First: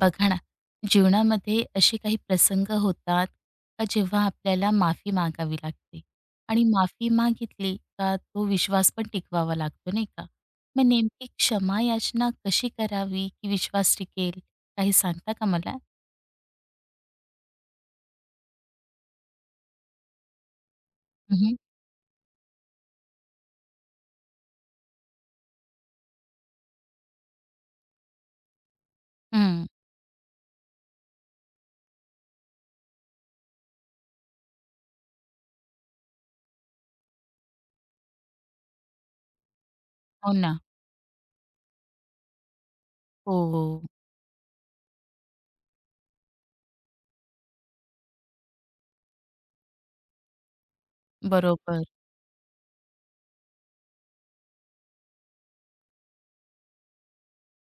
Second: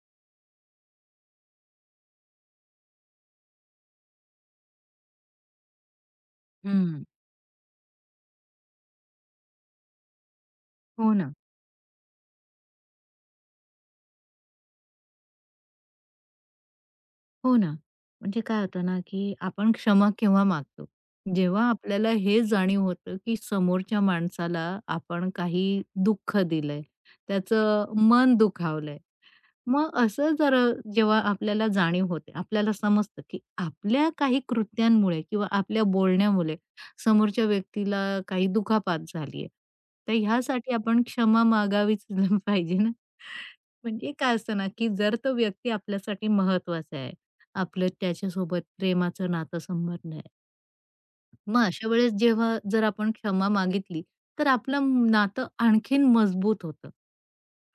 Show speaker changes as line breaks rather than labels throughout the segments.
बघा ना, जीवनामध्ये असे काही प्रसंग होतात का जेव्हा आपल्याला माफी मागावी लागते आणि
हं.
माफी मागितली का तो विश्वास पण टिकवावा लागतो नाही का? मग
हो
नेमकी
ना,
क्षमा याचना कशी करावी की विश्वास टिकेल? काही सांगता का मला?
हो ना. म्हणजे काय होतं ना, की आपण क्षमा केव्हा मागतो?
हं, हं.
जेव्हा आपल्याला हे जाणीव होतं, की समोरच्या माणसाला आपण काही दुःख दिलंय, त्याचं मन दुखावलंय.
हं.
मग असं जर जेव्हा आपल्याला जाणीव होते, आपल्याला समजतं, की आपल्या काही कृत्यांमुळे किंवा आपल्या बोलण्यामुळे समोरच्या व्यक्तीला काही दुखापत झाली आहे. तर
हो ना.
ह्यासाठी आपण क्षमा मागावीच पाहिजे ना.
हो, हो.
म्हणजे काय असतं ना, की जर तो व्यक्ती आपल्यासाठी महत्त्वाचा आहे, आपलं त्याच्यासोबत प्रेमाचं नातं संबंध आहे. मग
बरोबर.
अशा वेळेस जेव्हा जर आपण क्षमा मागितली, तर आपलं नातं आणखीन मजबूत होतं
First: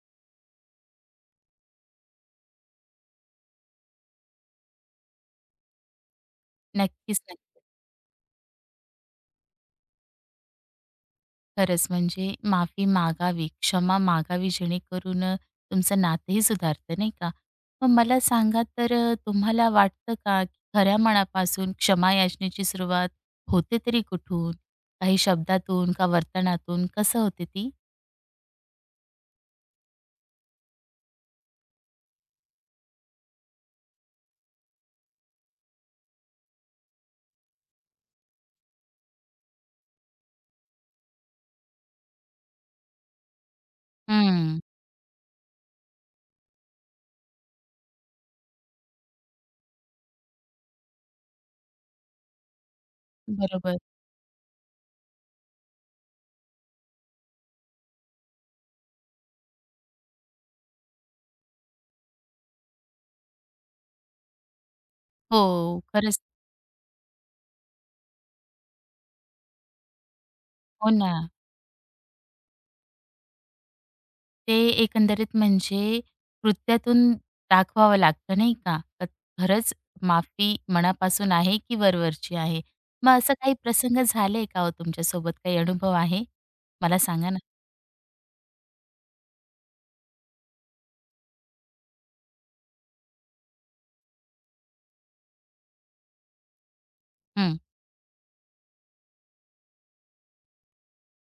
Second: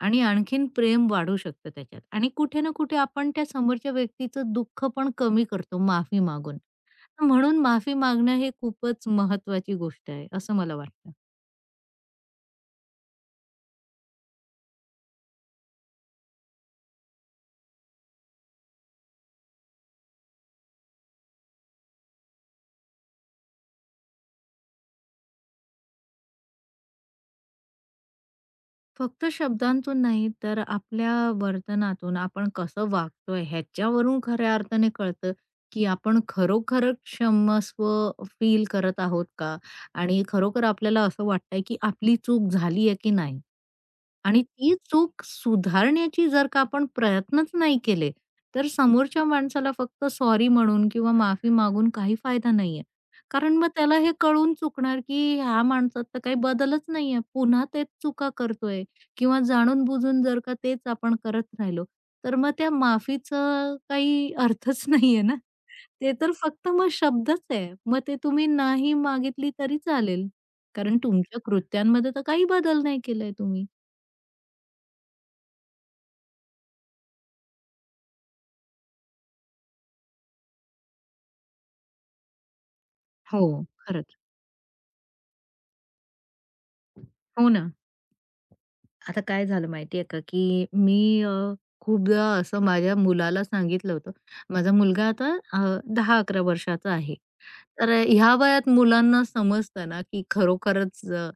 आणि आणखीन प्रेम वाढू शकतं त्याच्यात आणि कुठे ना कुठे आपण त्या समोरच्या व्यक्तीचं दुःख पण कमी करतो माफी मागून.
नक्कीच, नक्कीच.
म्हणून माफी मागणं हे खूपच महत्वाची गोष्ट आहे, असं मला वाटतं.
खरंच म्हणजे माफी मागावी, क्षमा मागावी जेणेकरून तुमचं नातंही सुधारतं नाही का? मग मला सांगा तर तुम्हाला वाटतं का की खऱ्या मनापासून क्षमा याचनेची सुरुवात होते तरी कुठून? काही शब्दातून का वर्तनातून कसं होते ती?
फक्त शब्दांतून नाही, तर आपल्या वर्तनातून आपण कसं वागतोय ह्याच्यावरून खऱ्या अर्थाने कळतं, की आपण खरोखर क्षमस्व फील करत आहोत का? आणि खरोखर आपल्याला असं वाटतंय, की आपली चूक झाली आहे की नाही? आणि
हं,
ती चूक सुधारण्याची जर का आपण प्रयत्नच नाही केले, तर समोरच्या माणसाला फक्त सॉरी म्हणून किंवा माफी मागून काही फायदा नाहीये. कारण मग
बरोबर.
त्याला हे कळून चुकणार, की ह्या माणसात तर काही बदलच नाहीये. पुन्हा तेच चुका करतोय. किंवा जाणून-बुजून जर का तेच आपण करत राहिलो, तर मग त्या माफीचं काही अर्थच नाहीये ना.
हो,
ते
खरंच.
तर फक्त मग शब्दच आहे. मग ते तुम्ही नाही मागितली तरी चालेल.
हो
कारण
ना.
तुमच्या कृत्यांमध्ये तर काही बदल नाही केलाय तुम्ही.
ते एकंदरीत म्हणजे कृत्यातून दाखवावं लागतं नाही का? का खरंच माफी मनापासून आहे की वरवरची आहे? मग असा
हो.
काही प्रसंग
खरंच.
झाले का हो तुमच्यासोबत? काही अनुभव आहे? मला सांगा ना?
हो ना. आता काय झालं माहितीये का, की मी खूपदा असं माझ्या मुलाला सांगितलं होतं. माझा मुलगा आता 10-11 वर्षाचा आहे.
हं,
तर ह्या वयात मुलांना समजतं ना, की खरोखरच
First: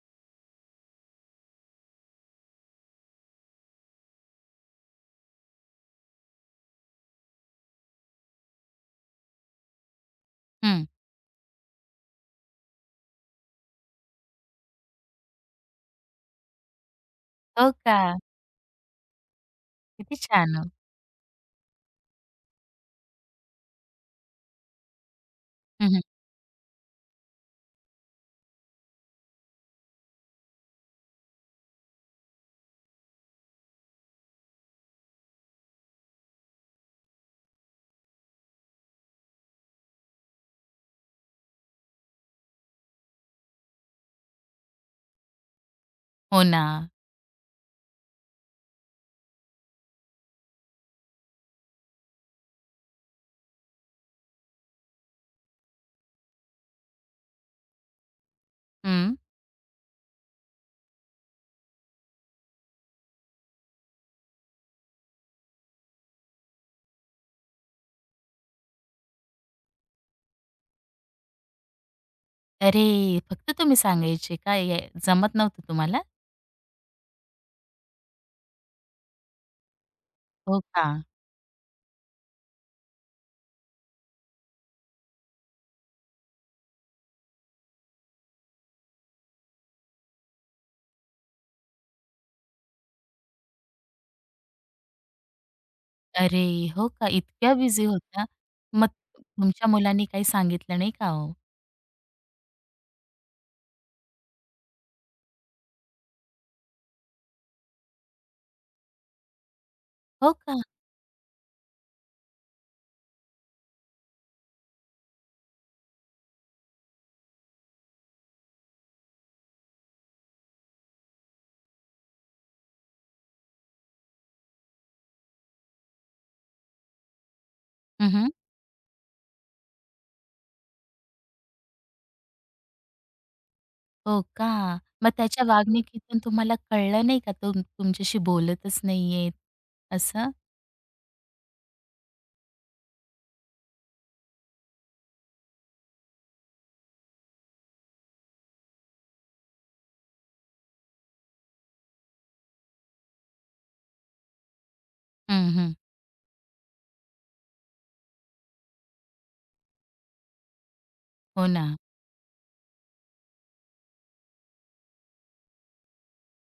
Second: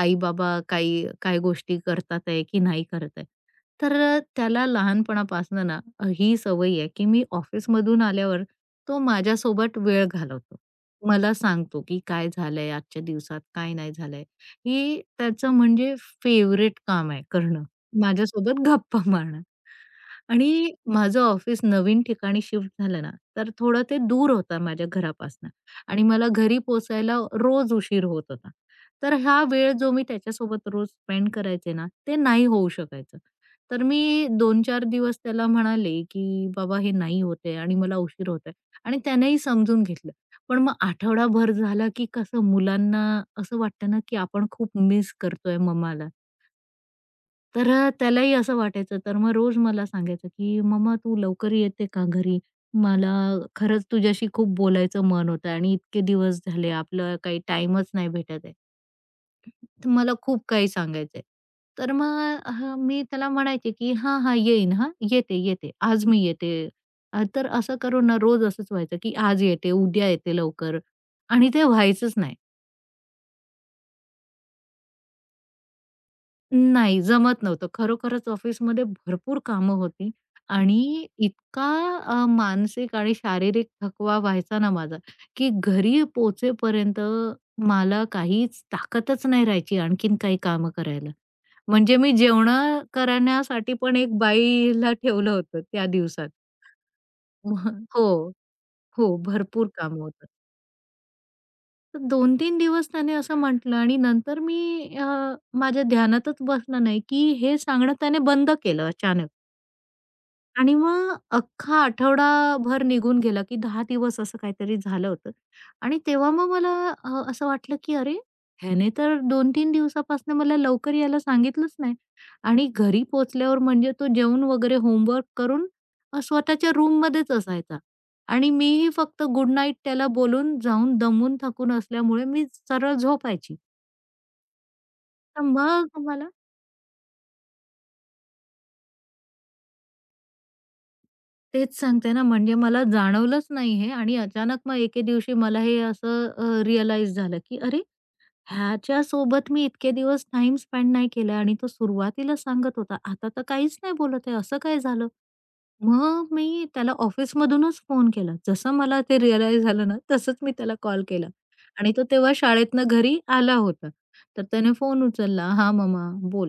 आई-बाबा काही काही काय गोष्टी करतात आहे की नाही करत आहे. तर त्याला लहानपणापासून ना ही सवय आहे, की मी ऑफिसमधून आल्यावर तो माझ्यासोबत वेळ घालवतो.
हं.
मला सांगतो, की काय झालंय आजच्या दिवसात, काय नाही झालंय. हे त्याचं म्हणजे फेव्हरेट काम आहे करणं.
हो का?
माझ्यासोबत गप्पा मारणं.
किती छान हो.
आणि माझं ऑफिस नवीन ठिकाणी शिफ्ट झालं ना, तर थोडं ते दूर होतं माझ्या घरापासून.
हं, हं.
आणि मला घरी पोहोचायला रोज उशीर होत होता. तर हा वेळ जो मी त्याच्यासोबत रोज स्पेंड करायचे ना, ते नाही होऊ शकायचं. तर मी 2-4 दिवस त्याला म्हणाले, की "बाबा हे नाही होते आहे आणि मला उशीर होत आहे." आणि त्यानेही समजून घेतलं. पण मग आठवडाभर झाला, की कसं मुलांना असं वाटतं ना, की आपण खूप मिस करतोय मम्माला.
हो ना.
तर त्यालाही असं वाटायचं. तर मग रोज मला सांगायचं, की "मम्मा तू लवकर येते का घरी? मला खरंच तुझ्याशी खूप बोलायचं मन होतं आणि इतके दिवस झाले आपलं काही टाईमच नाही भेटत आहे."
हं.
तर मला खूप काही सांगायचंय. तर मग मी त्याला म्हणायचे, की "हां, हां, येईन हां, येते, येते. आज मी येते." तर असं करून ना रोज असंच व्हायचं, की आज येते, उद्या येते लवकर आणि ते व्हायचंच नाही.
अरे! फक्त तुम्ही सांगायचे का? हे जमत नव्हतं तुम्हाला?
नाही, जमत नव्हतं. खरोखरच ऑफिसमध्ये भरपूर कामं होती
हो का?
आणि इतका मानसिक आणि शारीरिक थकवा व्हायचा ना माझा, की घरी पोहोचेपर्यंत मला काहीच ताकदच नाही राहायची आणखीन काही कामं करायला. म्हणजे मी जेवणं करण्यासाठी पण एक बाईला ठेवलं होतं त्या दिवसात.
अरे! हो का? इतक्या बिझी
मग हो,
होत्या? मग
हो.
तुमच्या
भरपूर कामं
मुलांनी काही
होती.
सांगितलं नाही का हो?
तर 2-3 दिवस त्याने असं म्हटलं आणि नंतर मी माझ्या ध्यानातच बसलं नाही, की हे सांगणं त्याने बंद केलं अचानक.
हो का?
आणि मग अख्खा आठवडाभर निघून गेला, की 10 दिवस असं काहीतरी झालं होतं. आणि तेव्हा मग मला असं वाटलं, की अरे, ह्याने तर 2-3 दिवसापासून मला लवकर यायला सांगितलंच नाही. आणि घरी पोहोचल्यावर म्हणजे तो जेवून वगैरे होमवर्क करून स्वतःच्या रूममध्येच असायचा.
हं, हं.
आणि मीही फक्त गुड नाईट त्याला बोलून, जाऊन दमून थकून असल्यामुळे मी सरळ झोपायची.
हो का? मग
तर
त्याच्या
मग
वागणुकीतून
मला
तुम्हाला कळलं नाही का तो तुमच्याशी बोलतच नाहीयेत असं?
तेच सांगते ना, म्हणजे मला जाणवलंच नाही हे आणि अचानक मग एके दिवशी मला हे असं रिअलाईज झालं, की अरे, ह्याच्या सोबत मी इतके दिवस टाइम स्पेंड नाही केला आणि तो सुरुवातीला सांगत होता, आता तर काहीच नाही बोलत आहे, असं काय झालं?
हं, हं.
मग मी त्याला ऑफिसमधूनच फोन केला. जसं मला ते रिअलाईज झालं ना, तसंच मी त्याला कॉल केला
हो ना.
आणि तो तेव्हा शाळेतनं घरी आला होता. तर त्याने फोन उचलला, "हां, मम्मा बोल."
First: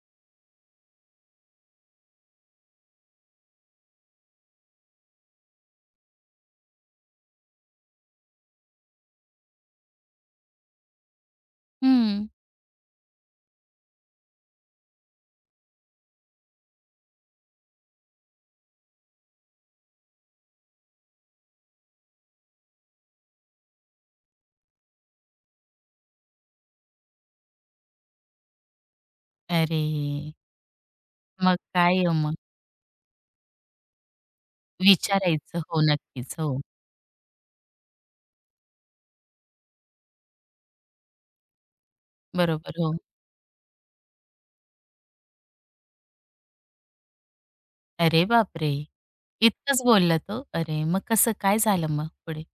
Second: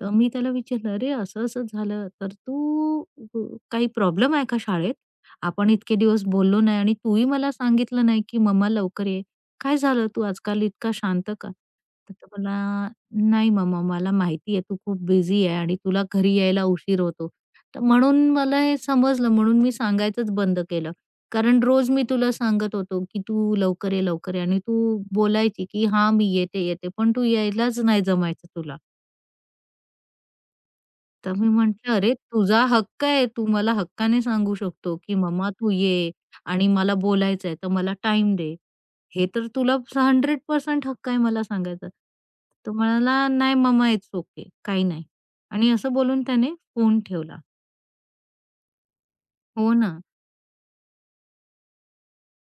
तर मी त्याला विचारलं, "अरे, असं-असं झालं, तर तू अ, काही प्रॉब्लेम आहे का शाळेत? आपण इतके दिवस बोललो नाही आणि तूही मला सांगितलं नाही की मम्मा लवकर ये. काय झालं, तू आजकाल इतका शांत का?" तर
हं.
तो बोलला, "नाही मम्मा, मला माहिती आहे तू खूप बिझी आहे आणि तुला घरी यायला उशीर होतो. तर म्हणून मला हे समजलं म्हणून मी सांगायचंच बंद केलं. कारण रोज मी तुला सांगत होतो, की "तू लवकर ये, लवकर ये" आणि तू बोलायची, की "हां, मी येते, येते." पण तू यायलाच नाही जमायचं तुला.
अरे!
तर मी
मग
म्हटलं,
काय आहे
"अरे,
मग?
तुझा हक्क आहे. तू मला हक्काने सांगू शकतो, की "मम्मा,
विचारायचं.
तू
हो,
ये
नक्कीच. हो.
आणि मला बोलायचं आहे, तर मला टाईम दे." हे तर तुला 100% हक्क आहे मला सांगायचा." तो
बरोबर. हो.
म्हणाला, "नाही मम्मा, इट्स ओके. काही नाही." आणि असं बोलून त्याने फोन ठेवला.
अरे बापरे!
हो
इतकंच
ना.
बोलला तो? अरे! मग कसं काय झालं मग पुढे?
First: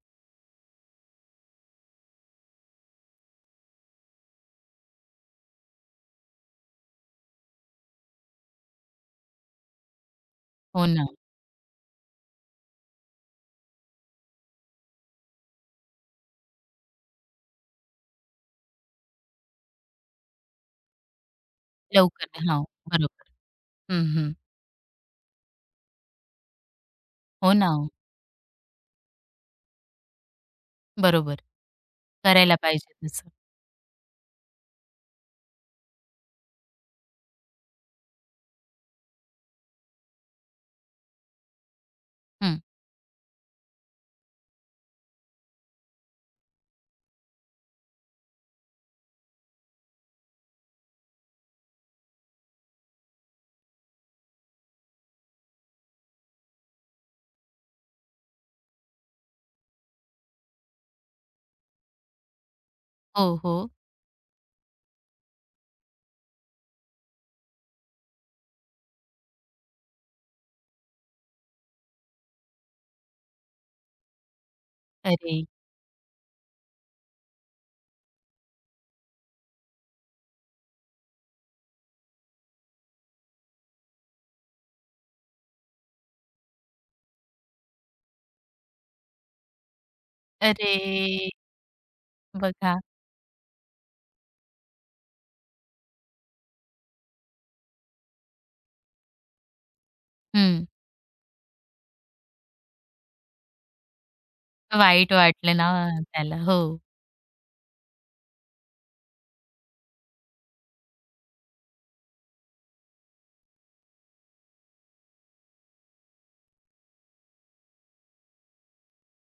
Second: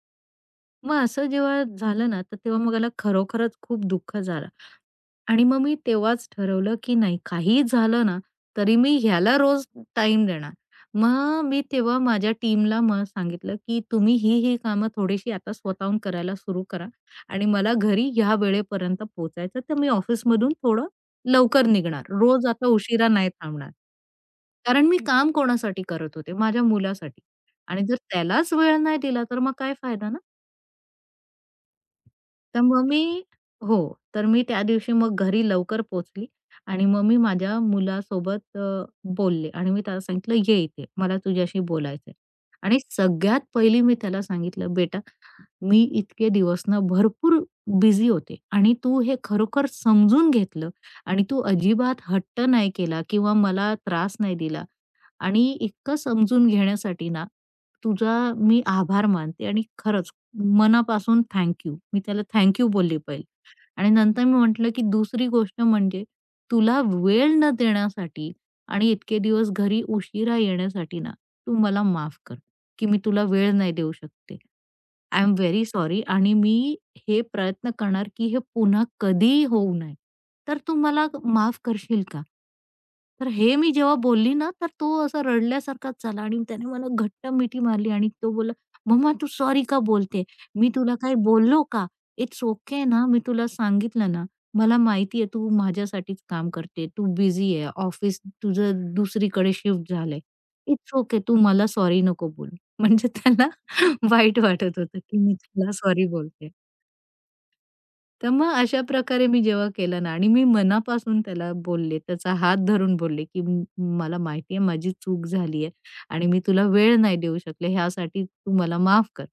मग असं जेव्हा झालं ना, तर तेव्हा मग मला खरोखरच खूप दुःख झालं आणि मग मी तेव्हाच ठरवलं, की नाही काहीही झालं ना, तरी मी ह्याला रोज टाइम देणार.
हो ना.
मग मी तेव्हा माझ्या टीमला मग सांगितलं, की तुम्ही ही कामं थोडीशी आता स्वतःहून करायला सुरू करा आणि मला घरी ह्या वेळेपर्यंत पोहोचायचं, तर मी ऑफिसमधून थोडं लवकर निघणार.
लवकर
रोज
हां.
आता उशिरा
बरोबर.
नाही थांबणार.
हं, हं.
कारण मी काम कोणासाठी करत होते? माझ्या मुलासाठी
हो ना
आणि
हो.
जर त्यालाच वेळ नाही दिला, तर मग काय फायदा ना?
बरोबर. करायला
तर मग
पाहिजे
मी
तसं.
हो, तर मी त्या दिवशी मग घरी लवकर पोचली, आणि मग मी माझ्या मुलासोबत बोलले आणि मी त्याला सांगितलं, "ये इथे, मला तुझ्याशी बोलायचंय."
हं.
आणि सगळ्यात पहिली मी त्याला सांगितलं, "बेटा, मी इतके दिवस ना भरपूर बिझी होते आणि तू हे खरोखर समजून घेतलं आणि तू अजिबात हट्ट नाही केला किंवा मला त्रास नाही दिला. आणि इतकं समजून घेण्यासाठी ना, तुझा मी आभार मानते आणि खरंच मनापासून थँक यू. मी त्याला थँक यू बोलली पहिले
हो, हो.
आणि नंतर मी म्हटलं, की दुसरी गोष्ट म्हणजे तुला वेळ न देण्यासाठी आणि इतके दिवस घरी उशिरा येण्यासाठी ना, तू मला माफ कर. की मी तुला वेळ नाही देऊ शकते. आय एम
अरे!
व्हेरी सॉरी आणि मी हे प्रयत्न करणार की हे पुन्हा कधीही होऊ नये. तर तू मला माफ करशील का? तर हे मी जेव्हा बोलली ना, तर तो असा रडल्यासारखाच झाला आणि त्याने मला घट्ट मिठी मारली आणि तो बोला. "मम्मा तू सॉरी का बोलते? मी
अरे!
तुला काही बोललो का? इट्स
बघा.
ओके ना, मी तुला सांगितलं ना. मला माहिती आहे तू माझ्यासाठीच काम करते. तू बिझी आहे. ऑफिस तुझं दुसरीकडे शिफ्ट झालंय.
हं.
It's okay. तू मला सॉरी नको बोलू." म्हणजे त्याला वाईट वाटत होतं,
वाईट
की मी
वाटले ना
त्याला सॉरी
त्याला.
बोलते.
हो.
तर मग अशा प्रकारे मी जेव्हा केलं ना आणि मी मनापासून त्याला बोलले, त्याचा हात धरून बोलले, की "मला माहिती आहे माझी चूक झाली आहे आणि मी तुला वेळ नाही देऊ शकले, ह्यासाठी तू मला माफ कर."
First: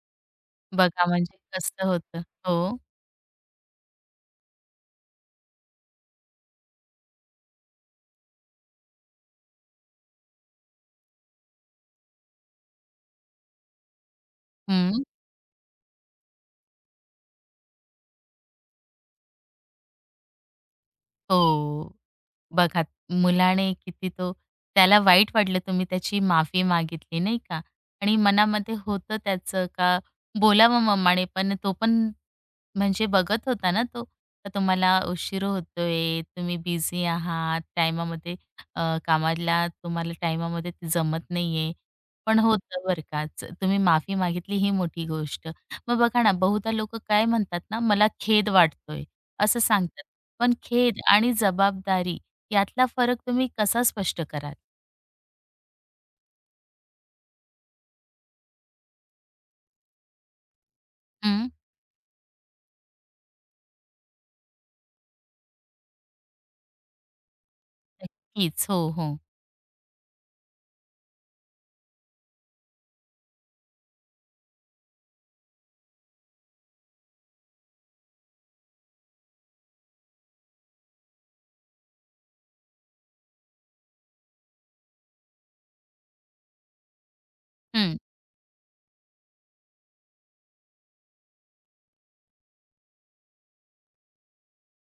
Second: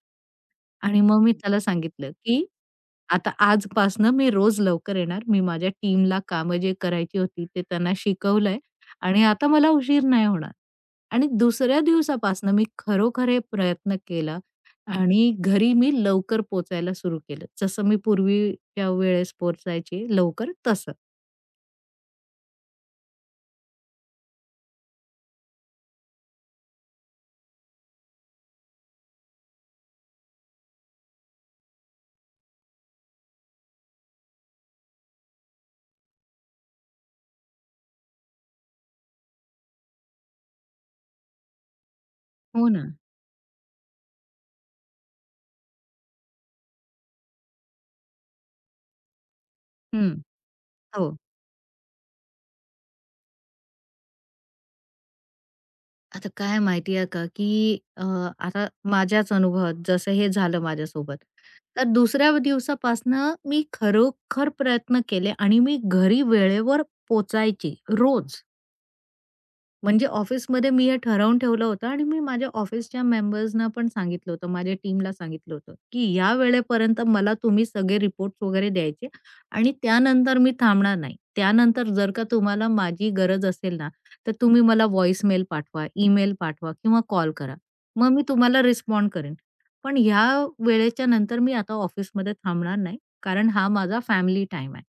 आणि
बघा
मग मी
म्हणजे
त्याला
कसं
सांगितलं,
होतं.
की
हो.
"आता आजपासनं मी रोज लवकर येणार. मी माझ्या टीमला कामं जे करायची होती ते त्यांना शिकवलंय आणि आता मला उशीर नाही होणार." आणि दुसऱ्या दिवसापासनं मी खरोखर हे प्रयत्न केला
हं.
आणि घरी मी लवकर पोचायला सुरू केलं. जसं मी पूर्वीच्या वेळेस पोहोचायची लवकर तसं.
हो. बघा मुलाने किती तो त्याला वाईट वाटलं तुम्ही त्याची माफी मागितली नाही का आणि मनामध्ये होतं त्याचं का बोलावं मम्माने पण तो पण म्हणजे बघत होता ना तो. तर तुम्हाला उशीर होतोय, तुम्ही बिझी आहात, टाईमामध्ये कामाला तुम्हाला टाईमामध्ये जमत नाहीये. पण
हो
होतं
ना.
बरं का. च तुम्ही माफी मागितली ही मोठी गोष्ट. मग बघा ना, बहुधा लोकं काय म्हणतात ना, "मला खेद वाटतोय," असं सांगतात.
हं.
पण खेद
हो.
आणि जबाबदारी यातला फरक तुम्ही कसा स्पष्ट कराल?
आता काय माहिती आहे का, की आता माझ्याच अनुभवात जसं हे झालं माझ्यासोबत.
हं.
तर दुसऱ्या दिवसापासनं मी खरोखर प्रयत्न केले आणि मी घरी वेळेवर पोहोचायची रोज.
नक्कीच. हो, हो.
म्हणजे ऑफिसमध्ये मी हे ठरवून ठेवलं होतं आणि मी माझ्या ऑफिसच्या मेंबर्सना पण सांगितलं होतं, माझ्या टीमला सांगितलं होतं, की या वेळेपर्यंत मला तुम्ही सगळे रिपोर्ट्स वगैरे द्यायचे आणि त्यानंतर मी थांबणार नाही. त्यानंतर जर का तुम्हाला माझी गरज असेल ना, तर तुम्ही मला व्हॉईसमेल पाठवा, ईमेल पाठवा किंवा कॉल करा.
हं.
मग मी तुम्हाला रिस्पॉन्ड करेन. पण ह्या वेळेच्या नंतर मी आता ऑफिसमध्ये थांबणार नाही, कारण हा माझा फॅमिली टाईम आहे.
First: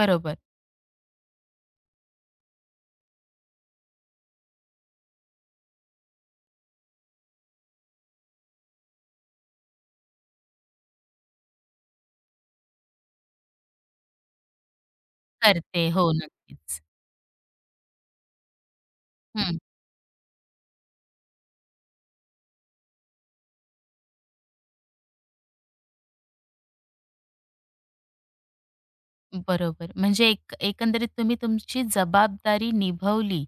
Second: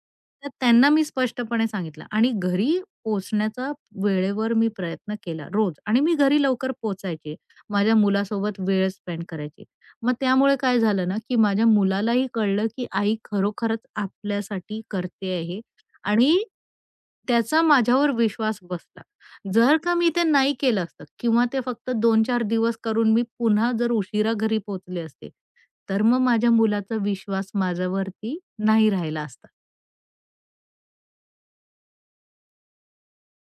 बरोबर.
तर त्यांना मी स्पष्टपणे सांगितलं आणि घरी पोहोचण्याचा वेळेवर मी प्रयत्न केला रोज आणि मी घरी लवकर पोहोचायचे. माझ्या मुलासोबत वेळ स्पेंड करायची. मग त्यामुळे काय झालं ना, की माझ्या मुलालाही कळलं, की आई खरोखरच आपल्यासाठी करते आहे
करते. हो,
आणि
नक्कीच.
त्याचा माझ्यावर विश्वास बसला.
हं.
जर का मी ते नाही केलं असतं किंवा ते फक्त 2-4 दिवस करून मी पुन्हा जर उशिरा घरी पोहोचले असते, तर मग माझ्या मुलाचा विश्वास माझ्यावरती नाही राहिला असता.
बरोबर. म्हणजे एक एकंदरीत तुम्ही तुमची जबाबदारी निभवली.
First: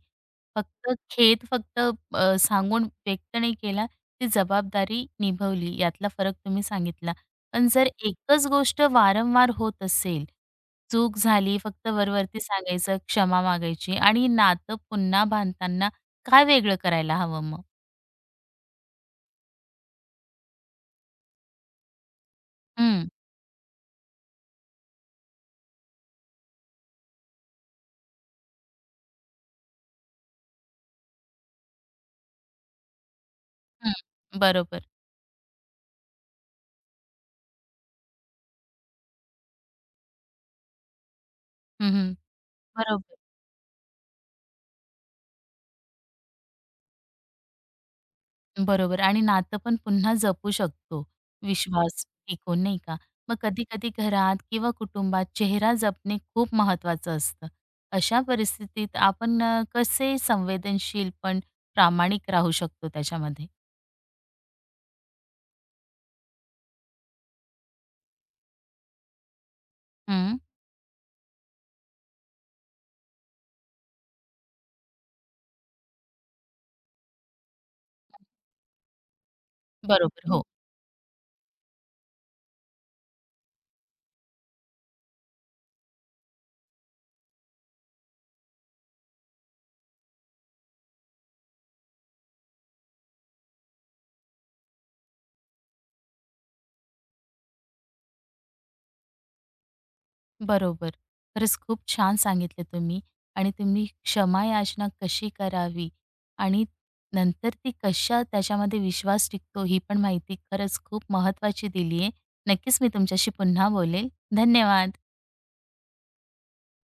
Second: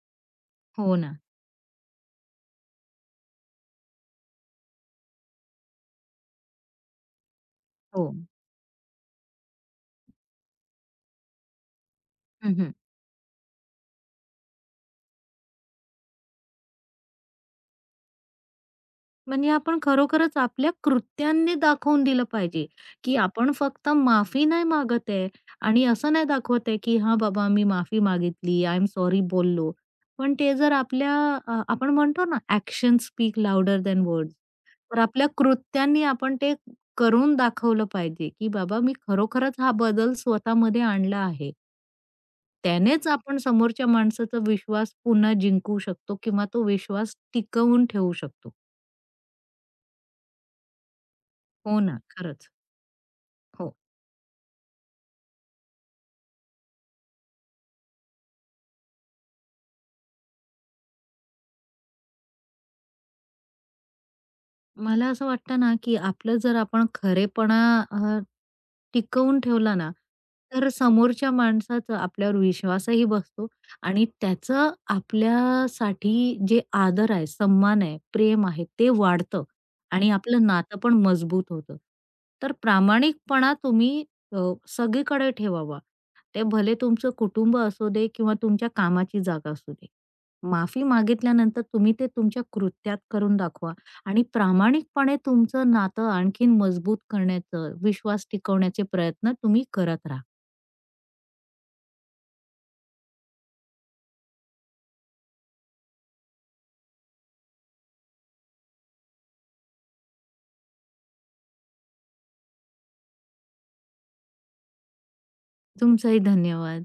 फक्त
हो ना.
खेद फक्त सांगून व्यक्त नाही केला, ती जबाबदारी निभवली यातला फरक तुम्ही सांगितला. पण जर
हो.
एकच गोष्ट वारंवार होत असेल, चूक झाली फक्त वरवरती
हं,
सांगायचं, क्षमा मागायची आणि नातं पुन्हा बांधताना काय वेगळं करायला हवं मग?
म्हणजे आपण खरोखरच आपल्या कृत्यांनी दाखवून दिलं पाहिजे,
हं,
की आपण फक्त माफी नाही मागत आहे आणि असं नाही दाखवत आहे, की "हां, बाबा मी माफी मागितली, आय एम सॉरी बोललो." पण ते जर आपल्या आपण म्हणतो ना "ॲक्शन्स स्पीक लाउडर
हं.
Than words."
बरोबर.
तर आपल्या कृत्यांनी आपण ते करून दाखवलं पाहिजे, की "बाबा मी खरोखरच हा बदल स्वतःमध्ये आणला आहे."
हं, हं.
त्यानेच
बरोबर.
आपण समोरच्या माणसाचा विश्वास पुन्हा जिंकू शकतो किंवा तो विश्वास टिकवून ठेवू शकतो.
बरोबर आणि नातं पण पुन्हा जपू शकतो. हो.
हो ना,
विश्वास
खरंच.
टिकून, नाही का? मग
हो.
कधी-कधी घरात किंवा कुटुंबात चेहरा जपणे खूप महत्वाचं असतं. अशा परिस्थितीत आपण कसे संवेदनशील पण प्रामाणिक राहू शकतो त्याच्यामध्ये?
मला असं वाटतं ना, की आपलं जर आपण खरेपणा अ, टिकवून ठेवला ना,
हं,
तर समोरच्या माणसाचा आपल्यावर विश्वासही बसतो आणि त्याचं आपल्यासाठी जे आदर आहे, सन्मान आहे, प्रेम आहे ते वाढतं आणि
बरोबर. हो.
आपलं नातं पण मजबूत होतं. तर प्रामाणिकपणा तुम्ही अ, सगळीकडे ठेवावा. ते भले तुमचं कुटुंब असू दे किंवा तुमच्या कामाची जागा असू दे. माफी मागितल्यानंतर तुम्ही ते तुमच्या कृत्यात करून दाखवा. आणि प्रामाणिकपणे तुमचं नातं आणखीन मजबूत करण्याचं, विश्वास टिकवण्याचे प्रयत्न तुम्ही करत राहा.
बरोबर. खरंच खूप छान सांगितलं तुम्ही आणि तुम्ही क्षमा याचना कशी करावी आणि नंतर ती कशा त्याच्यामध्ये विश्वास टिकतो ही पण माहिती खरंच खूप महत्त्वाची दिली आहे. नक्कीच मी तुमच्याशी पुन्हा बोलेल. धन्यवाद.
तुमचाही धन्यवाद.